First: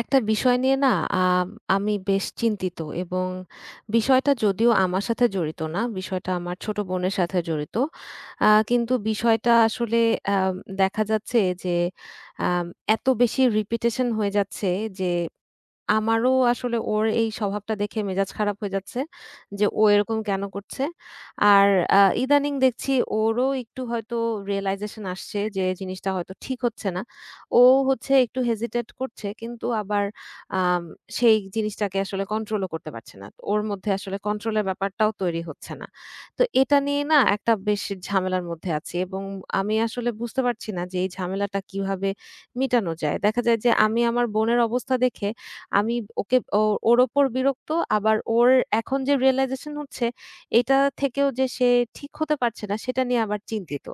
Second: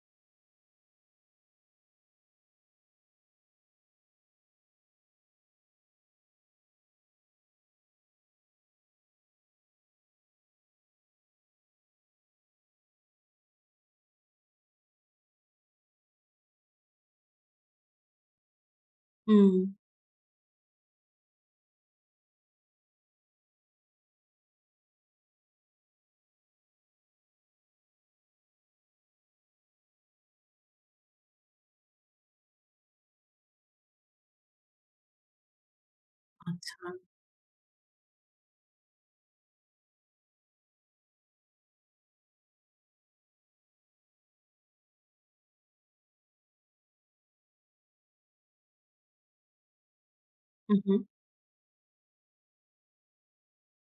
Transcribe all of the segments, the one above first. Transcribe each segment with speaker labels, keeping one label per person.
Speaker 1: একটা বিষয় নিয়ে না আম আমি বেশ চিন্তিত এবং বিষয়টা যদিও আমার সাথে জড়িত না, বিষয়টা আমার ছোট বোনের সাথে জড়িত। কিন্তু বিষয়টা আসলে আম দেখা যাচ্ছে যে আম এত বেশি রিপিটেশন হয়ে যাচ্ছে যে আমারও আসলে ওর এই স্বভাবটা দেখে মেজাজ খারাপ হয়ে যাচ্ছে
Speaker 2: হুম,
Speaker 1: যে ও এরকম কেন করছে? আর ইদানিং দেখছি ওরও একটু হয়তো realization আসছে যে জিনিসটা হয়তো ঠিক হচ্ছে না। ও হচ্ছে একটু hesitate করছে কিন্তু আবার আম সেই জিনিসটাকে আসলে কন্ট্রোলও করতে পারছে না। ওর মধ্যে আসলে কন্ট্রোলের ব্যাপারটাও তৈরি হচ্ছে না। তো এটা
Speaker 2: আচ্ছা।
Speaker 1: নিয়ে না একটা বেশ ঝামেলার মধ্যে আছি এবং আমি আসলে বুঝতে পারছি না যে এই ঝামেলাটা কিভাবে মিটানো যায়। দেখা যায় যে আমি আমার বোনের অবস্থা দেখে আমি ওকে ও ওর ওপর বিরক্ত। আবার ওর এখন যে realization হচ্ছে,
Speaker 2: হু,
Speaker 1: এটা
Speaker 2: হু।
Speaker 1: থেকেও যে সে ঠিক হতে পারছে না, সেটা নিয়ে আবার চিন্তিত।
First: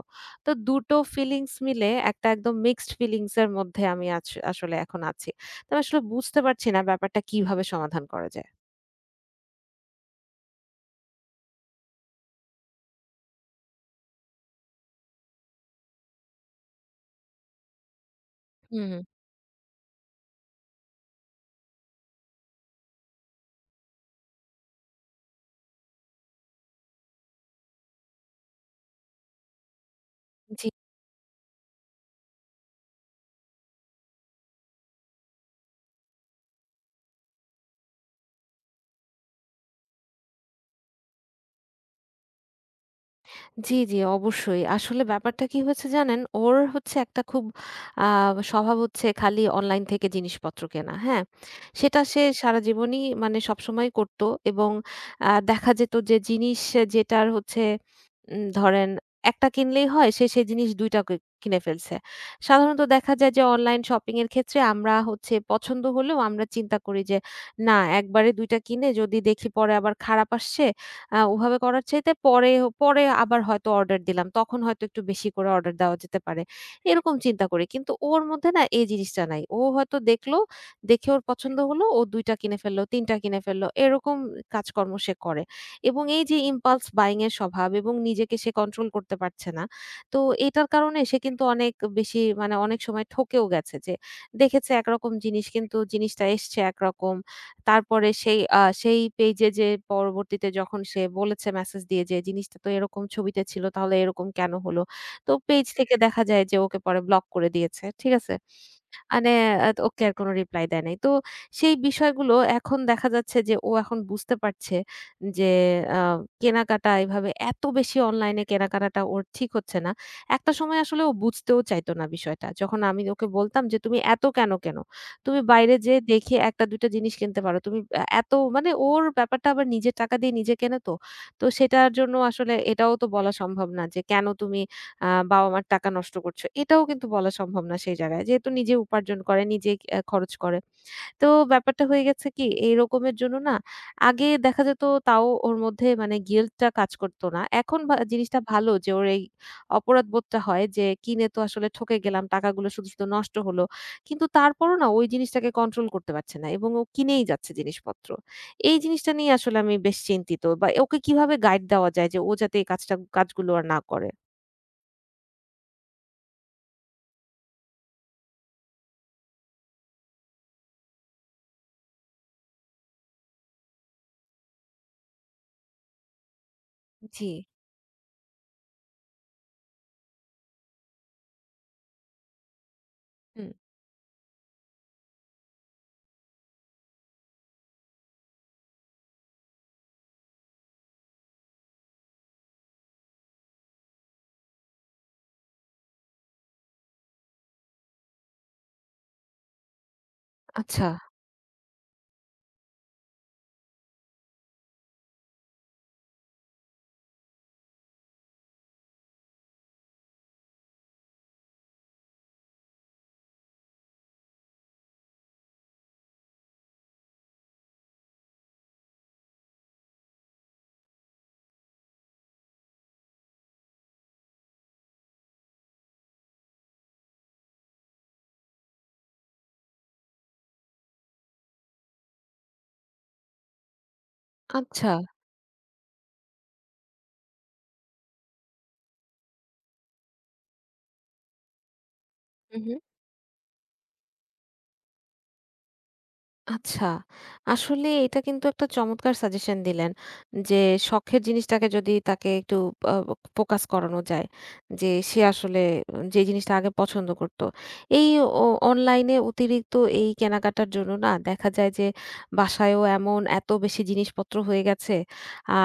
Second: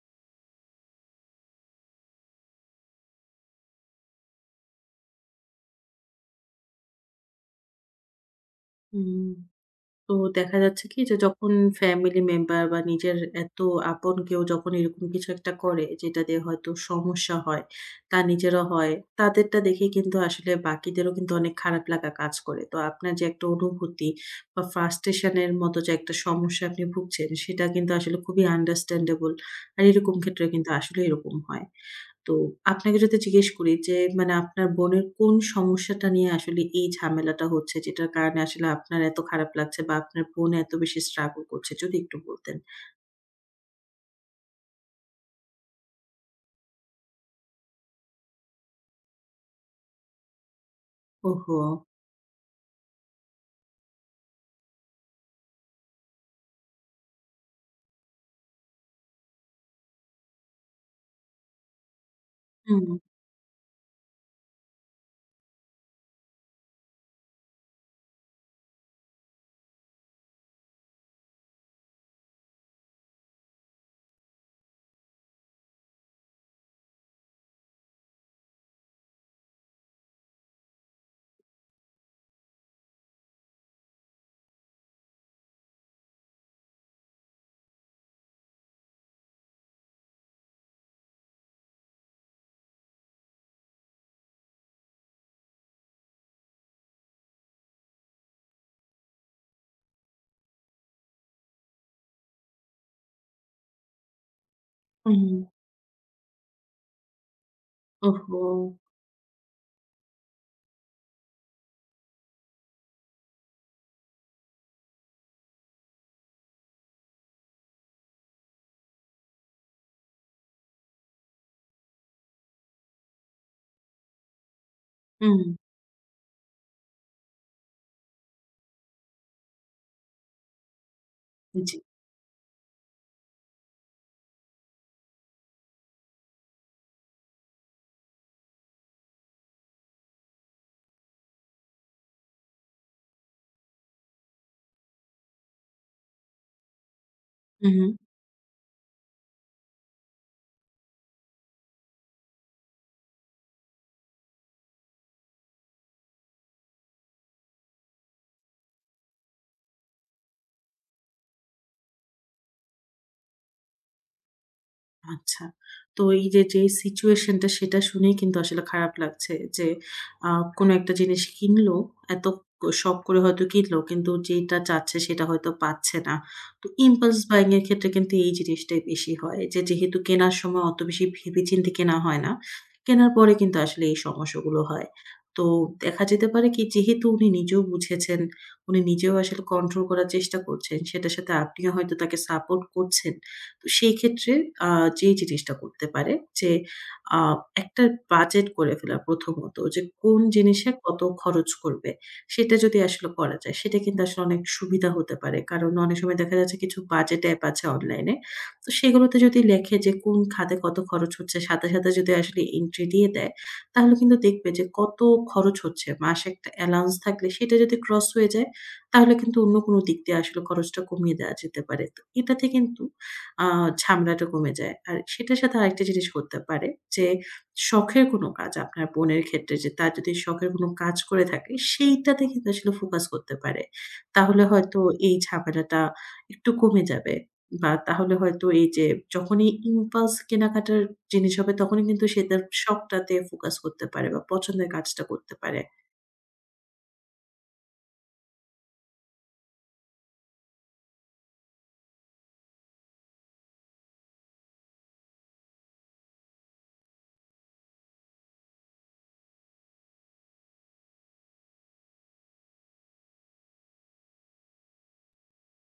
Speaker 1: তো দুটো ফিলিংস মিলে একটা একদম মিক্সড ফিলিংস এর মধ্যে আমি আছ আসলে এখন আছি। তো আমি আসলে বুঝতে পারছি না ব্যাপারটা কিভাবে সমাধান করা যায়।
Speaker 2: হুম। তো দেখা যাচ্ছে কি যে যখন ফ্যামিলি মেম্বার বা নিজের এত আপন কেউ যখন এরকম কিছু একটা করে যেটা দিয়ে হয়তো সমস্যা হয়, তার নিজেরও
Speaker 1: হুম।
Speaker 2: হয়, তাদেরটা দেখে কিন্তু আসলে বাকিদেরও কিন্তু অনেক খারাপ লাগা কাজ করে। তো আপনার যে একটা অনুভূতি বা frustration এর মতো যে একটা সমস্যা আপনি ভুগছেন সেটা কিন্তু আসলে খুবই understandable। আর এরকম ক্ষেত্রে
Speaker 1: জি।
Speaker 2: কিন্তু আসলে এরকম হয়। তো আপনাকে যদি জিজ্ঞেস করি যে মানে আপনার বোনের কোন সমস্যাটা নিয়ে আসলে এই ঝামেলাটা হচ্ছে? যেটার কারণে আসলে আপনার এত খারাপ লাগছে বা আপনার বোন এত বেশি struggle করছে? যদি একটু বলতেন।
Speaker 1: জি, জি, অবশ্যই। আসলে ব্যাপারটা কি হয়েছে জানেন? ওর হচ্ছে একটা খুব আ স্বভাব হচ্ছে খালি অনলাইন থেকে জিনিসপত্র কেনা। হ্যাঁ?
Speaker 2: ওহো!
Speaker 1: সেটা সে সারাজীবনই মানে সবসময় করত এবং দেখা যেত যে জিনিস যেটার হচ্ছে ধরেন ১ টা কিনলেই হয়, সে সেই জিনিস ২ টা কিনে ফেলছে। সাধারণত
Speaker 2: হুম,
Speaker 1: দেখা যায় যে অনলাইন শপিং এর ক্ষেত্রে আমরা হচ্ছে পছন্দ হলেও আমরা চিন্তা করি যে, "না একবারে ২ টা কিনে যদি দেখি পরে আবার খারাপ আসছে ওভাবে করার চাইতে পরে পরে আবার হয়তো অর্ডার দিলাম। তখন হয়তো একটু বেশি করে অর্ডার দেওয়া যেতে পারে। এরকম চিন্তা করি। কিন্তু ওর মধ্যে না এই জিনিসটা নাই। ও হয়তো দেখলো, দেখে ওর পছন্দ হলো, ও ২ টা কিনে ফেললো, ৩ টা কিনে ফেললো। এরকম কাজকর্ম সে করে। এবং এই যে impulse buying এর স্বভাব এবং নিজেকে সে কন্ট্রোল করতে পারছে না। তো এটার কারণে সে কিন্তু অনেক বেশি মানে অনেক সময় ঠকেও গেছে যে দেখেছে একরকম জিনিস কিন্তু জিনিসটা এসছে একরকম। তারপরে সেই পেইজে যে পরবর্তীতে যখন সে বলেছে মেসেজ দিয়ে যে, "জিনিসটা তো এরকম ছবিতে ছিল তাহলে এরকম কেন হলো?"
Speaker 2: হুম,
Speaker 1: তো পেইজ থেকে দেখা যায় যে ওকে পরে ব্লক করে দিয়েছে। ঠিক আছে?
Speaker 2: ওহো!
Speaker 1: মানে ওকে আর কোনো রিপ্লাই দেয় নাই। তো সেই বিষয়গুলো এখন দেখা যাচ্ছে যে ও এখন বুঝতে পারছে যে আ কেনাকাটা এভাবে এত বেশি অনলাইনে কেনাকাটাটা ওর ঠিক হচ্ছে না। একটা সময় আসলে ও বুঝতেও চাইতো না বিষয়টা। যখন আমি ওকে বলতাম যে, "তুমি এত কেন কেনো?
Speaker 2: হুম,
Speaker 1: তুমি বাইরে যেয়ে দেখে ১ টা ২ টা জিনিস কিনতে পারো। তুমি এত" মানে ওর ব্যাপারটা আবার নিজের টাকা দিয়ে নিজে কেনে তো। তো
Speaker 2: জি,
Speaker 1: সেটার জন্য আসলে এটাও তো বলা সম্ভব না যে, "কেন তুমি আ বাবা-মার টাকা নষ্ট করছো। এটাও কিন্তু বলা সম্ভব না সেই জায়গায়। যেহেতু নিজে উপার্জন করে, নিজে খরচ করে। তো ব্যাপারটা হয়ে গেছে কি এইরকমের জন্য না আগে দেখা যেত তাও ওর মধ্যে মানে guilt টা কাজ করতো না। এখন
Speaker 2: হুম।
Speaker 1: জিনিসটা ভালো যে ওর এই অপরাধবোধটা হয় যে কিনে তো আসলে ঠকে গেলাম, টাকাগুলো শুধু, শুধু নষ্ট হলো। কিন্তু তারপরও না ওই জিনিসটাকে কন্ট্রোল করতে পারছে না এবং ও কিনেই যাচ্ছে জিনিসপত্র। এই জিনিসটা নিয়ে আসলে আমি বেশ চিন্তিত বা ওকে কিভাবে গাইড দেওয়া যায় যে ও যাতে এই কাজগুলো আর না করে?
Speaker 2: আচ্ছা। তো এই যে, যেই সিচুয়েশনটা সেটা শুনেই কিন্তু আসলে খারাপ লাগছে যে, আ কোনো একটা জিনিস কিনলো, এত শখ করে হয়তো কিনলো কিন্তু যেটা চাচ্ছে সেটা হয়তো পাচ্ছে না। তো impulse
Speaker 1: জি।
Speaker 2: buying এর ক্ষেত্রে কিন্তু এই জিনিসটাই বেশি হয় যে, যেহেতু কেনার সময় অত বেশি ভেবেচিন্তে কেনা হয় না, কেনার পরে
Speaker 1: হুম।
Speaker 2: কিন্তু আসলে এই সমস্যাগুলো হয়। তো দেখা যেতে পারে কি যেহেতু উনি নিজেও বুঝেছেন, উনি নিজেও আসলে কন্ট্রোল করার চেষ্টা করছেন, সেটার সাথে আপনিও হয়তো তাকে সাপোর্ট করছেন। তো সেই ক্ষেত্রে আ যেই জিনিসটা করতে পারে যে আ একটা বাজেট করে ফেলা প্রথমত যে কোন জিনিসে
Speaker 1: আচ্ছা,
Speaker 2: কত খরচ করবে। সেটা যদি আসলে করা যায় সেটা কিন্তু আসলে অনেক সুবিধা হতে পারে। কারণ অনেক সময় দেখা যাচ্ছে কিছু বাজেট অ্যাপ আছে অনলাইনে। তো সেগুলোতে যদি লেখে যে কোন খাতে কত খরচ হচ্ছে সাথে, সাথে যদি আসলে এন্ট্রি দিয়ে দেয় তাহলে কিন্তু দেখবে যে কত খরচ হচ্ছে। মাসে একটা অ্যালাউন্স থাকলে সেটা যদি ক্রস হয়ে যায় তাহলে কিন্তু অন্য কোনো দিক দিয়ে আসলে খরচটা কমিয়ে দেওয়া যেতে পারে। তো এটাতে কিন্তু আ ঝামেলাটা কমে যায়। আর সেটার সাথে আরেকটা জিনিস হতে পারে যে, শখের কোনো কাজ আপনার বোনের ক্ষেত্রে যে তার যদি শখের কোনো কাজ করে থাকে, সেইটাতে কিন্তু আসলে ফোকাস করতে পারে। তাহলে হয়তো
Speaker 1: আচ্ছা।
Speaker 2: এই ঝামেলাটা একটু কমে যাবে। বা তাহলে হয়তো এই যে যখনই impulse কেনাকাটার জিনিস হবে তখনই কিন্তু সে তার
Speaker 1: হু, হু।
Speaker 2: শখটাতে ফোকাস করতে পারে বা পছন্দের কাজটা করতে পারে।
Speaker 1: আচ্ছা। আসলে এটা কিন্তু একটা চমৎকার সাজেশন দিলেন। যে শখের জিনিসটাকে যদি তাকে একটু আ ফোকাস করানো যায়। যে সে আসলে যে জিনিসটা আগে পছন্দ করত। এই অ অনলাইনে অতিরিক্ত এই কেনাকাটার জন্য না দেখা যায় যে বাসায়ও এমন এত বেশি জিনিসপত্র হয়ে গেছে।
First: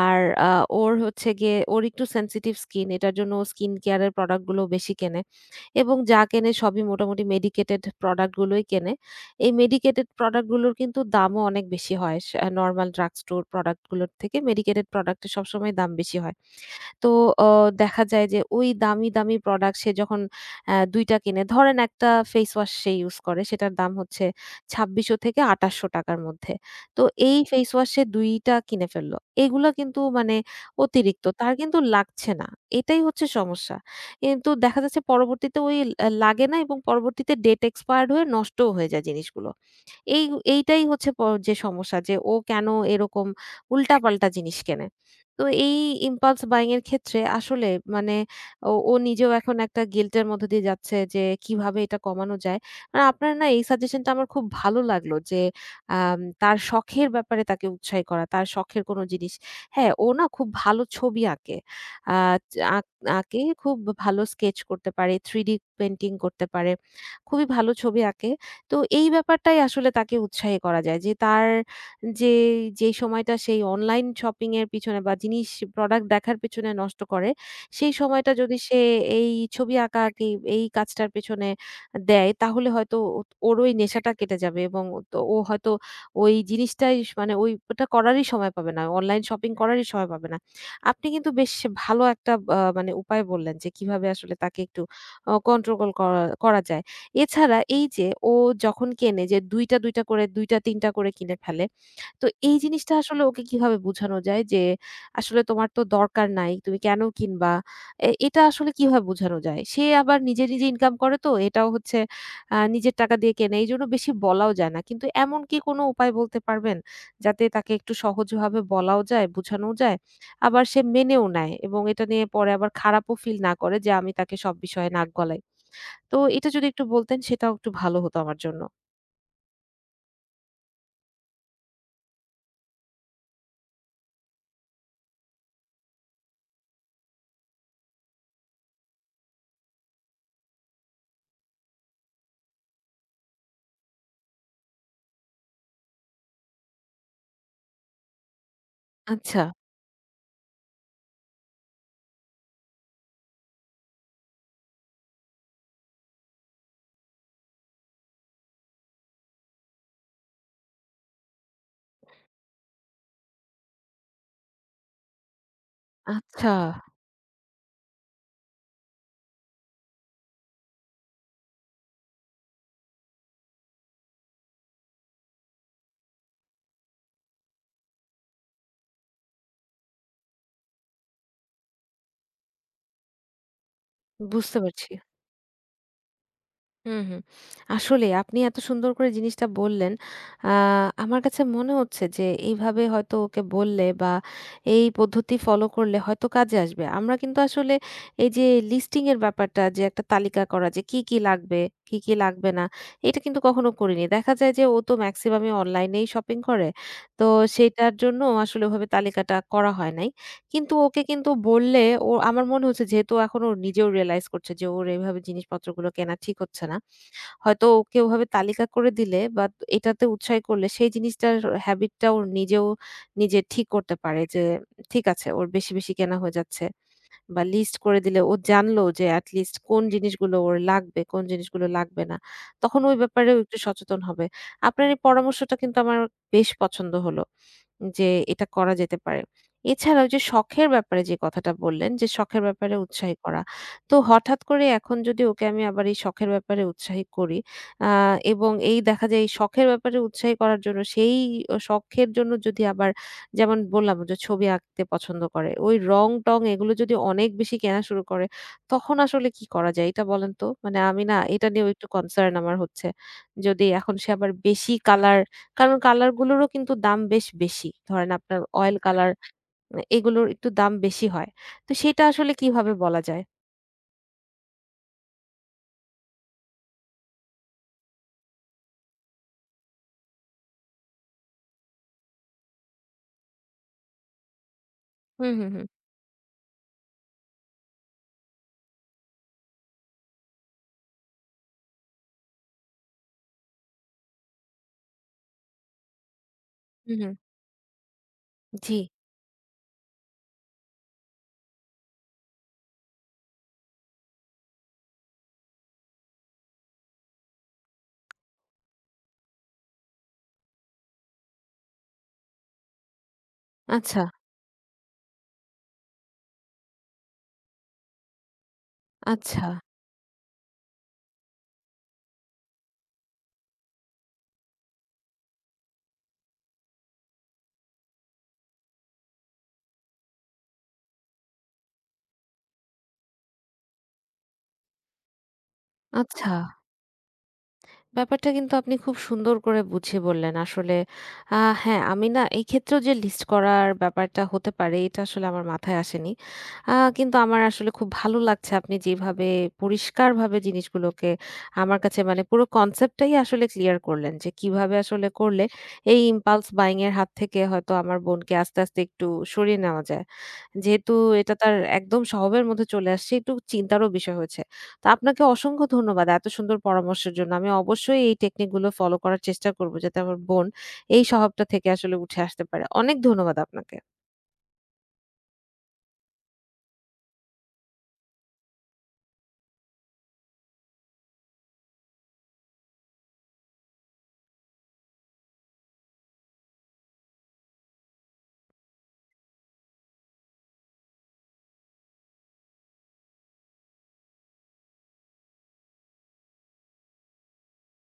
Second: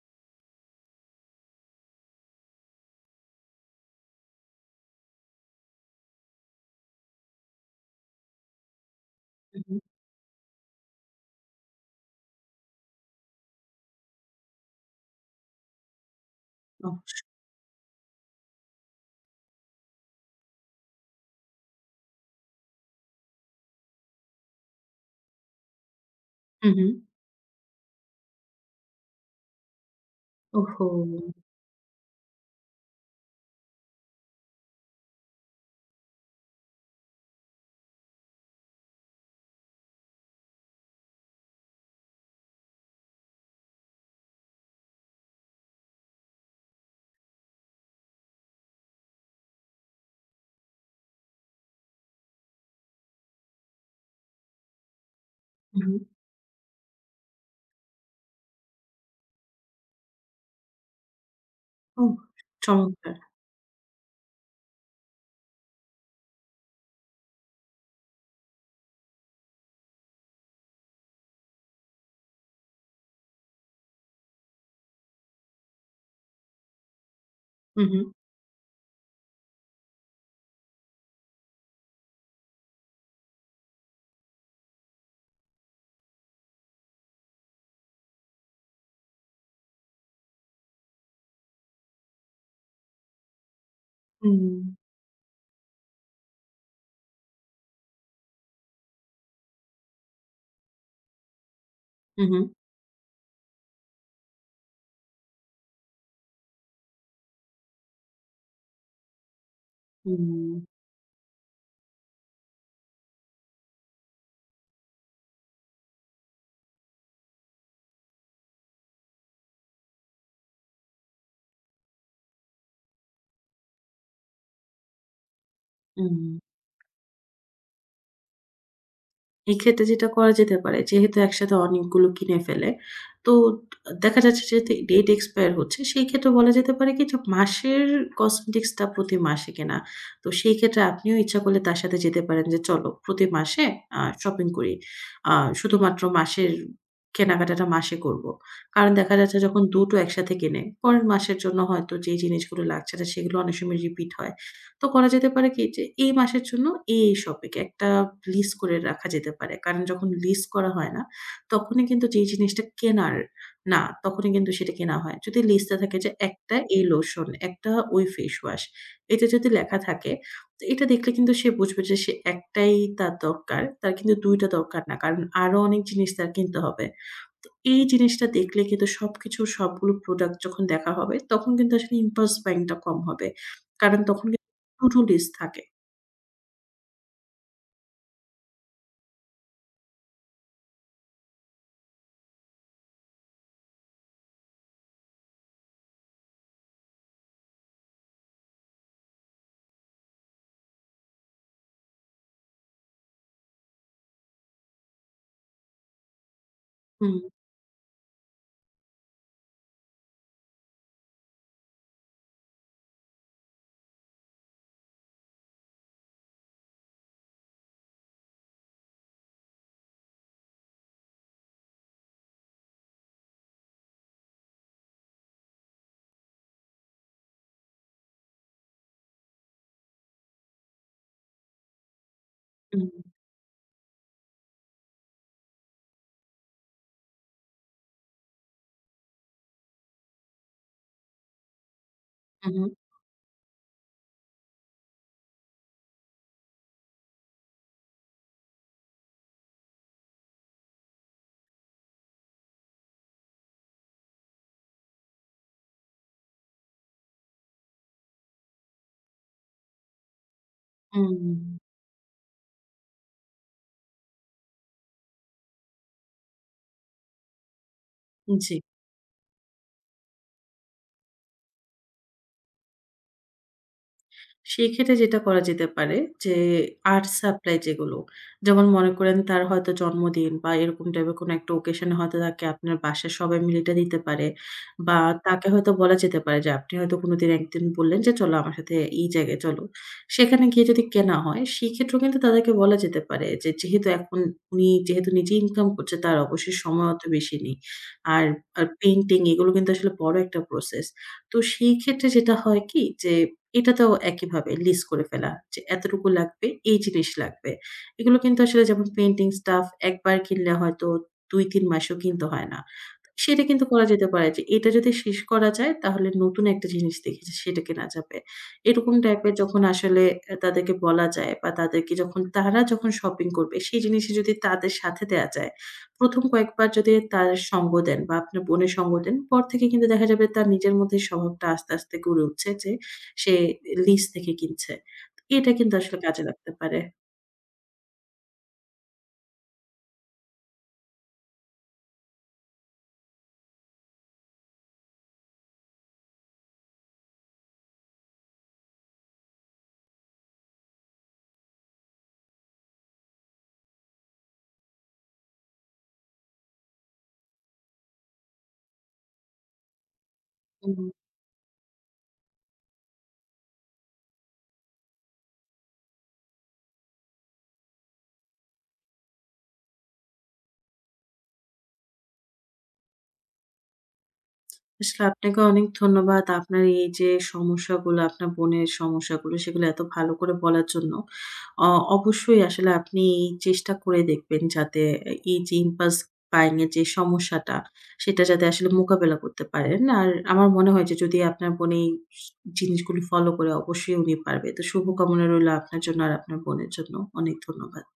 Speaker 1: আর আ ওর হচ্ছে গিয়ে ওর একটু সেনসিটিভ স্কিন এটার জন্য ও স্কিন কেয়ার এর প্রোডাক্ট গুলো বেশি কেনে এবং যা কেনে সবই মোটামুটি মেডিকেটেড প্রোডাক্ট গুলোই কেনে। এই
Speaker 2: হু, হু।
Speaker 1: মেডিকেটেড প্রোডাক্ট গুলোর কিন্তু দামও অনেক বেশি হয়। নরমাল ড্রাগ স্টোর প্রোডাক্ট গুলোর থেকে মেডিকেটেড প্রোডাক্ট এর সবসময় দাম বেশি হয়। তো
Speaker 2: ওহ!
Speaker 1: অ দেখা যায় যে ওই দামি, দামি প্রোডাক্ট সে যখন ২ টা কিনে ধরেন একটা ফেস ওয়াশ সে ইউজ করে সেটার দাম হচ্ছে ৳২,৬০০-৳২,৮০০ র মধ্যে।
Speaker 2: হু, হু।
Speaker 1: তো এই ফেস ওয়াশ সে ২ টা কিনে ফেললো। এগুলা কিন্তু মানে
Speaker 2: ওহহো!
Speaker 1: অতিরিক্ত। তার কিন্তু লাগছে না। এটাই হচ্ছে সমস্যা। কিন্তু দেখা যাচ্ছে পরবর্তীতে ওই লাগে না এবং পরবর্তীতে ডেট এক্সপায়ার্ড হয়ে নষ্টও হয়ে যায় জিনিসগুলো। এই এইটাই হচ্ছে যে সমস্যা যে ও কেন এরকম উল্টাপাল্টা জিনিস কেনে। তো এই impulse buying এর ক্ষেত্রে আসলে মানে ও ও নিজেও এখন একটা guilt এর মধ্য দিয়ে যাচ্ছে যে কিভাবে এটা কমানো যায়। আর আপনার না এই সাজেশনটা আমার খুব ভালো লাগলো যে
Speaker 2: হু, হু।
Speaker 1: তার শখের ব্যাপারে তাকে উৎসাহী করা। তার শখের কোনো জিনিস হ্যাঁ, ও না খুব ভালো ছবি আঁকে।
Speaker 2: ওহ!
Speaker 1: আ আঁক
Speaker 2: চমৎকার!
Speaker 1: আঁকে খুব ভালো স্কেচ করতে পারে, 3D পেইন্টিং করতে পারে। খুবই ভালো ছবি আঁকে। তো এই ব্যাপারটাই আসলে তাকে উৎসাহী করা যায় যে তার যে যেই সময়টা সেই অনলাইন শপিং এর পিছনে বা জিনিস প্রোডাক্ট দেখার পেছনে নষ্ট করে,
Speaker 2: হু,
Speaker 1: সেই
Speaker 2: হু।
Speaker 1: সময়টা যদি সে এই ছবি আঁকাআঁকি এই কাজটার পেছনে দেয় তাহলে হয়তো ও ওর ওই নেশাটা কেটে যাবে এবং ও হয়তো মানে ওই ওটা করারই সময় পাবে না। অনলাইন শপিং করারই সময় পাবে না। আপনি কিন্তু বেশ ভালো একটা মানে উপায় বললেন যে কিভাবে আসলে তাকে
Speaker 2: হুম।
Speaker 1: একটু কন্ট্রোল করা করা যায়। এছাড়া এই যে ও যখন কেনে যে ২ টা ২ টা করে ২ টা ৩ টা করে কিনে ফেলে।
Speaker 2: হু,
Speaker 1: তো
Speaker 2: হু।
Speaker 1: এই জিনিসটা আসলে ওকে কিভাবে বোঝানো যায় যে, আসলে তোমার তো দরকার নাই। তুমি কেন কিনবা? এটা আসলে কিভাবে বোঝানো যায়? সে আবার নিজে, নিজে
Speaker 2: হুম।
Speaker 1: ইনকাম করে তো এটাও হচ্ছে নিজের টাকা দিয়ে কেনে। এইজন্য বেশি বলাও যায় না। কিন্তু এমন কি কোনো উপায় বলতে পারবেন? যাতে তাকে একটু সহজভাবে বলাও যায়, বোঝানোও যায়। আবার সে মেনেও নেয় এবং এটা নিয়ে পরে আবার খারাপও ফিল না করে যে আমি তাকে সব বিষয়ে নাক গলাই।
Speaker 2: হুম,
Speaker 1: তো এটা যদি একটু বলতেন সেটাও একটু ভালো হতো আমার জন্য।
Speaker 2: এক্ষেত্রে যেটা করা যেতে পারে যেহেতু একসাথে অনেকগুলো কিনে ফেলে, তো দেখা যাচ্ছে যে ডেট এক্সপায়ার হচ্ছে। সেই ক্ষেত্রে বলা যেতে পারে কি যে মাসের কসমেটিক্স টা প্রতি মাসে কেনা। তো সেই ক্ষেত্রে আপনিও ইচ্ছা করলে তার সাথে যেতে পারেন যে চলো প্রতি মাসে শপিং করি। আ শুধুমাত্র মাসের কেনাকাটাটা মাসে করব। কারণ দেখা যাচ্ছে
Speaker 1: আচ্ছা,
Speaker 2: যখন ২ টো একসাথে কেনে, পরের মাসের জন্য হয়তো যে জিনিসগুলো লাগছে না সেগুলো অনেক সময় রিপিট হয়। তো করা যেতে পারে কি যে এই মাসের জন্য এই শপিংয়ে একটা লিস্ট করে রাখা যেতে পারে। কারণ যখন লিস্ট করা হয় না, তখনই কিন্তু যে জিনিসটা কেনার না, তখনই কিন্তু সেটা কেনা হয়। যদি লিস্টে থাকে যে
Speaker 1: আচ্ছা
Speaker 2: একটা এই লোশন, একটা ওই ফেস ওয়াশ, এটা যদি লেখা থাকে, তো এটা দেখলে কিন্তু সে বুঝবে যে সে একটাই তার দরকার। তার কিন্তু ২ টা দরকার না। কারণ আরো অনেক জিনিস তার কিনতে হবে। তো এই জিনিসটা দেখলে কিন্তু সবকিছু সবগুলো প্রোডাক্ট যখন দেখা হবে, তখন কিন্তু আসলে impulse buying টা কম হবে। কারণ তখন
Speaker 1: বুঝতে পারছি।
Speaker 2: to-do list থাকে।
Speaker 1: হুম, হুম। আসলে আপনি এত সুন্দর করে জিনিসটা বললেন। আ আমার কাছে মনে হচ্ছে যে এইভাবে হয়তো ওকে বললে বা এই পদ্ধতি ফলো করলে হয়তো কাজে আসবে। আমরা কিন্তু আসলে এই যে লিস্টিং এর ব্যাপারটা যে একটা তালিকা করা যে কি, কি লাগবে, কি, কি লাগবে না এটা কিন্তু কখনো করিনি। দেখা যায় যে ও তো মেক্সিমামই অনলাইনেই শপিং করে।
Speaker 2: হুম,
Speaker 1: তো সেটার জন্য আসলে ওভাবে তালিকাটা করা হয় নাই। কিন্তু ওকে কিন্তু বললে ও আমার মনে হচ্ছে যেহেতু এখন ও নিজেও রিয়ালাইজ করছে যে ওর এভাবে জিনিসপত্রগুলো কেনা ঠিক হচ্ছে না। হয়তো ওকে ওভাবে তালিকা করে দিলে বা এটাতে উৎসাহী করলে সেই জিনিসটার হ্যাবিটটা ওর নিজেও নিজে ঠিক করতে পারে যে ঠিক আছে ওর বেশি, বেশি কেনা হয়ে যাচ্ছে বা লিস্ট করে দিলে ও জানলো যে এট লিস্ট কোন জিনিসগুলো ওর লাগবে, কোন জিনিসগুলো লাগবে না। তখন
Speaker 2: হুম,
Speaker 1: ওই ব্যাপারেও একটু সচেতন হবে। আপনার এই পরামর্শটা কিন্তু আমার বেশ পছন্দ হলো। যে এটা করা যেতে পারে। এছাড়াও যে শখের ব্যাপারে যে কথাটা বললেন যে শখের
Speaker 2: হুম,
Speaker 1: ব্যাপারে উৎসাহী করা। তো হঠাৎ করে এখন যদি ওকে আমি আবার এই শখের ব্যাপারে উৎসাহী করি আ এবং এই দেখা যায় এই শখের ব্যাপারে উৎসাহী করার জন্য সেই শখের জন্য যদি আবার যেমন বললাম যে ছবি আঁকতে পছন্দ করে। ওই রং-টং এগুলো যদি অনেক বেশি কেনা শুরু করে তখন আসলে কি করা যায়? এটা বলেন তো? মানে আমি না এটা নিয়েও একটু কনসার্ন আমার হচ্ছে। যদি এখন সে আবার বেশি কালার কারণ কালার গুলোরও কিন্তু দাম বেশ বেশি। ধরেন
Speaker 2: হুম,
Speaker 1: আপনার
Speaker 2: জি।
Speaker 1: অয়েল কালার এগুলোর একটু দাম বেশি হয়। তো সেটা আসলে কিভাবে বলা যায়?
Speaker 2: সেক্ষেত্রে যেটা করা যেতে পারে যে, আর্ট সাপ্লাই যেগুলো, যেমন মনে করেন তার হয়তো জন্মদিন বা এরকম টাইপের কোনো একটা ওকেশন এ হয়তো তাকে আপনার বাসার সবাই মিলে এটা দিতে পারে। বা
Speaker 1: হুম,
Speaker 2: তাকে
Speaker 1: হুম, হুম।
Speaker 2: হয়তো বলা যেতে পারে যে, আপনি হয়তো কোনোদিন একদিন বললেন যে, "চলো আমার সাথে এই জায়গায় চলো।" সেখানে গিয়ে যদি কেনা হয়, সেক্ষেত্রেও কিন্তু তাদেরকে বলা যেতে পারে যে, যেহেতু এখন উনি যেহেতু নিজে ইনকাম করছে, তার অবশ্যই সময়
Speaker 1: হুম,
Speaker 2: অত
Speaker 1: হুম।
Speaker 2: বেশি নেই। আর আর
Speaker 1: জি।
Speaker 2: পেইন্টিং এগুলো কিন্তু আসলে বড় একটা প্রসেস। তো সেই ক্ষেত্রে যেটা হয় কি যে এটাতেও একইভাবে লিস্ট করে ফেলা যে এতটুকু লাগবে, এই জিনিস লাগবে। এগুলো কিন্তু আসলে যেমন পেইন্টিং স্টাফ একবার কিনলে হয়তো ২-৩ মাসও কিনতে হয় না। সেটা কিন্তু করা
Speaker 1: আচ্ছা,
Speaker 2: যেতে পারে যে এটা যদি শেষ করা যায় তাহলে নতুন একটা জিনিস দেখেছি সেটা কেনা যাবে। এরকম টাইপের
Speaker 1: আচ্ছা,
Speaker 2: যখন আসলে তাদেরকে বলা যায় বা তাদেরকে যখন তারা যখন শপিং করবে সেই জিনিসই যদি তাদের সাথে দেয়া যায়, ১ম কয়েকবার যদি তার সঙ্গ দেন বা আপনার বোনের সঙ্গ দেন, পর থেকে কিন্তু দেখা যাবে তার নিজের মধ্যে স্বভাবটা আস্তে, আস্তে গড়ে উঠছে যে সে লিস্ট থেকে কিনছে। এটা কিন্তু আসলে কাজে
Speaker 1: আচ্ছা।
Speaker 2: লাগতে পারে।
Speaker 1: ব্যাপারটা কিন্তু আপনি খুব সুন্দর করে বুঝিয়ে বললেন। আসলে হ্যাঁ, আমি না এই ক্ষেত্রেও যে লিস্ট করার ব্যাপারটা হতে পারে, এটা আসলে আমার মাথায় আসেনি। কিন্তু আমার আসলে খুব ভালো লাগছে আপনি যেভাবে পরিষ্কারভাবে জিনিসগুলোকে আমার কাছে মানে পুরো কনসেপ্টটাই আসলে ক্লিয়ার করলেন যে কিভাবে আসলে করলে এই impulse buying এর হাত থেকে হয়তো আমার বোনকে আস্তে, আস্তে একটু সরিয়ে নেওয়া যায়।
Speaker 2: হুম।
Speaker 1: যেহেতু এটা তার একদম স্বভাবের মধ্যে চলে আসছে, একটু চিন্তারও বিষয় হয়েছে। তো আপনাকে অসংখ্য ধন্যবাদ এত সুন্দর পরামর্শের জন্য। আমি অবশ্যই এই টেকনিক গুলো ফলো করার চেষ্টা করব যাতে আমার বোন এই স্বভাবটা থেকে আসলে উঠে আসতে পারে। অনেক ধন্যবাদ আপনাকে।
Speaker 2: আসলে আপনাকে অনেক ধন্যবাদ। আপনার এই যে সমস্যাগুলো, আপনার বোনের সমস্যাগুলো সেগুলো এত ভালো করে বলার জন্য। অ অবশ্যই আসলে আপনি চেষ্টা করে দেখবেন যাতে এই যে impulse buying এর যে সমস্যাটা সেটা যাতে আসলে মোকাবেলা করতে পারেন। আর আমার মনে হয় যে যদি আপনার বোন এই জিনিসগুলো ফলো করে অবশ্যই উনি পারবে। তো শুভকামনা রইলো আপনার জন্য আর আপনার বোনের জন্য। অনেক ধন্যবাদ।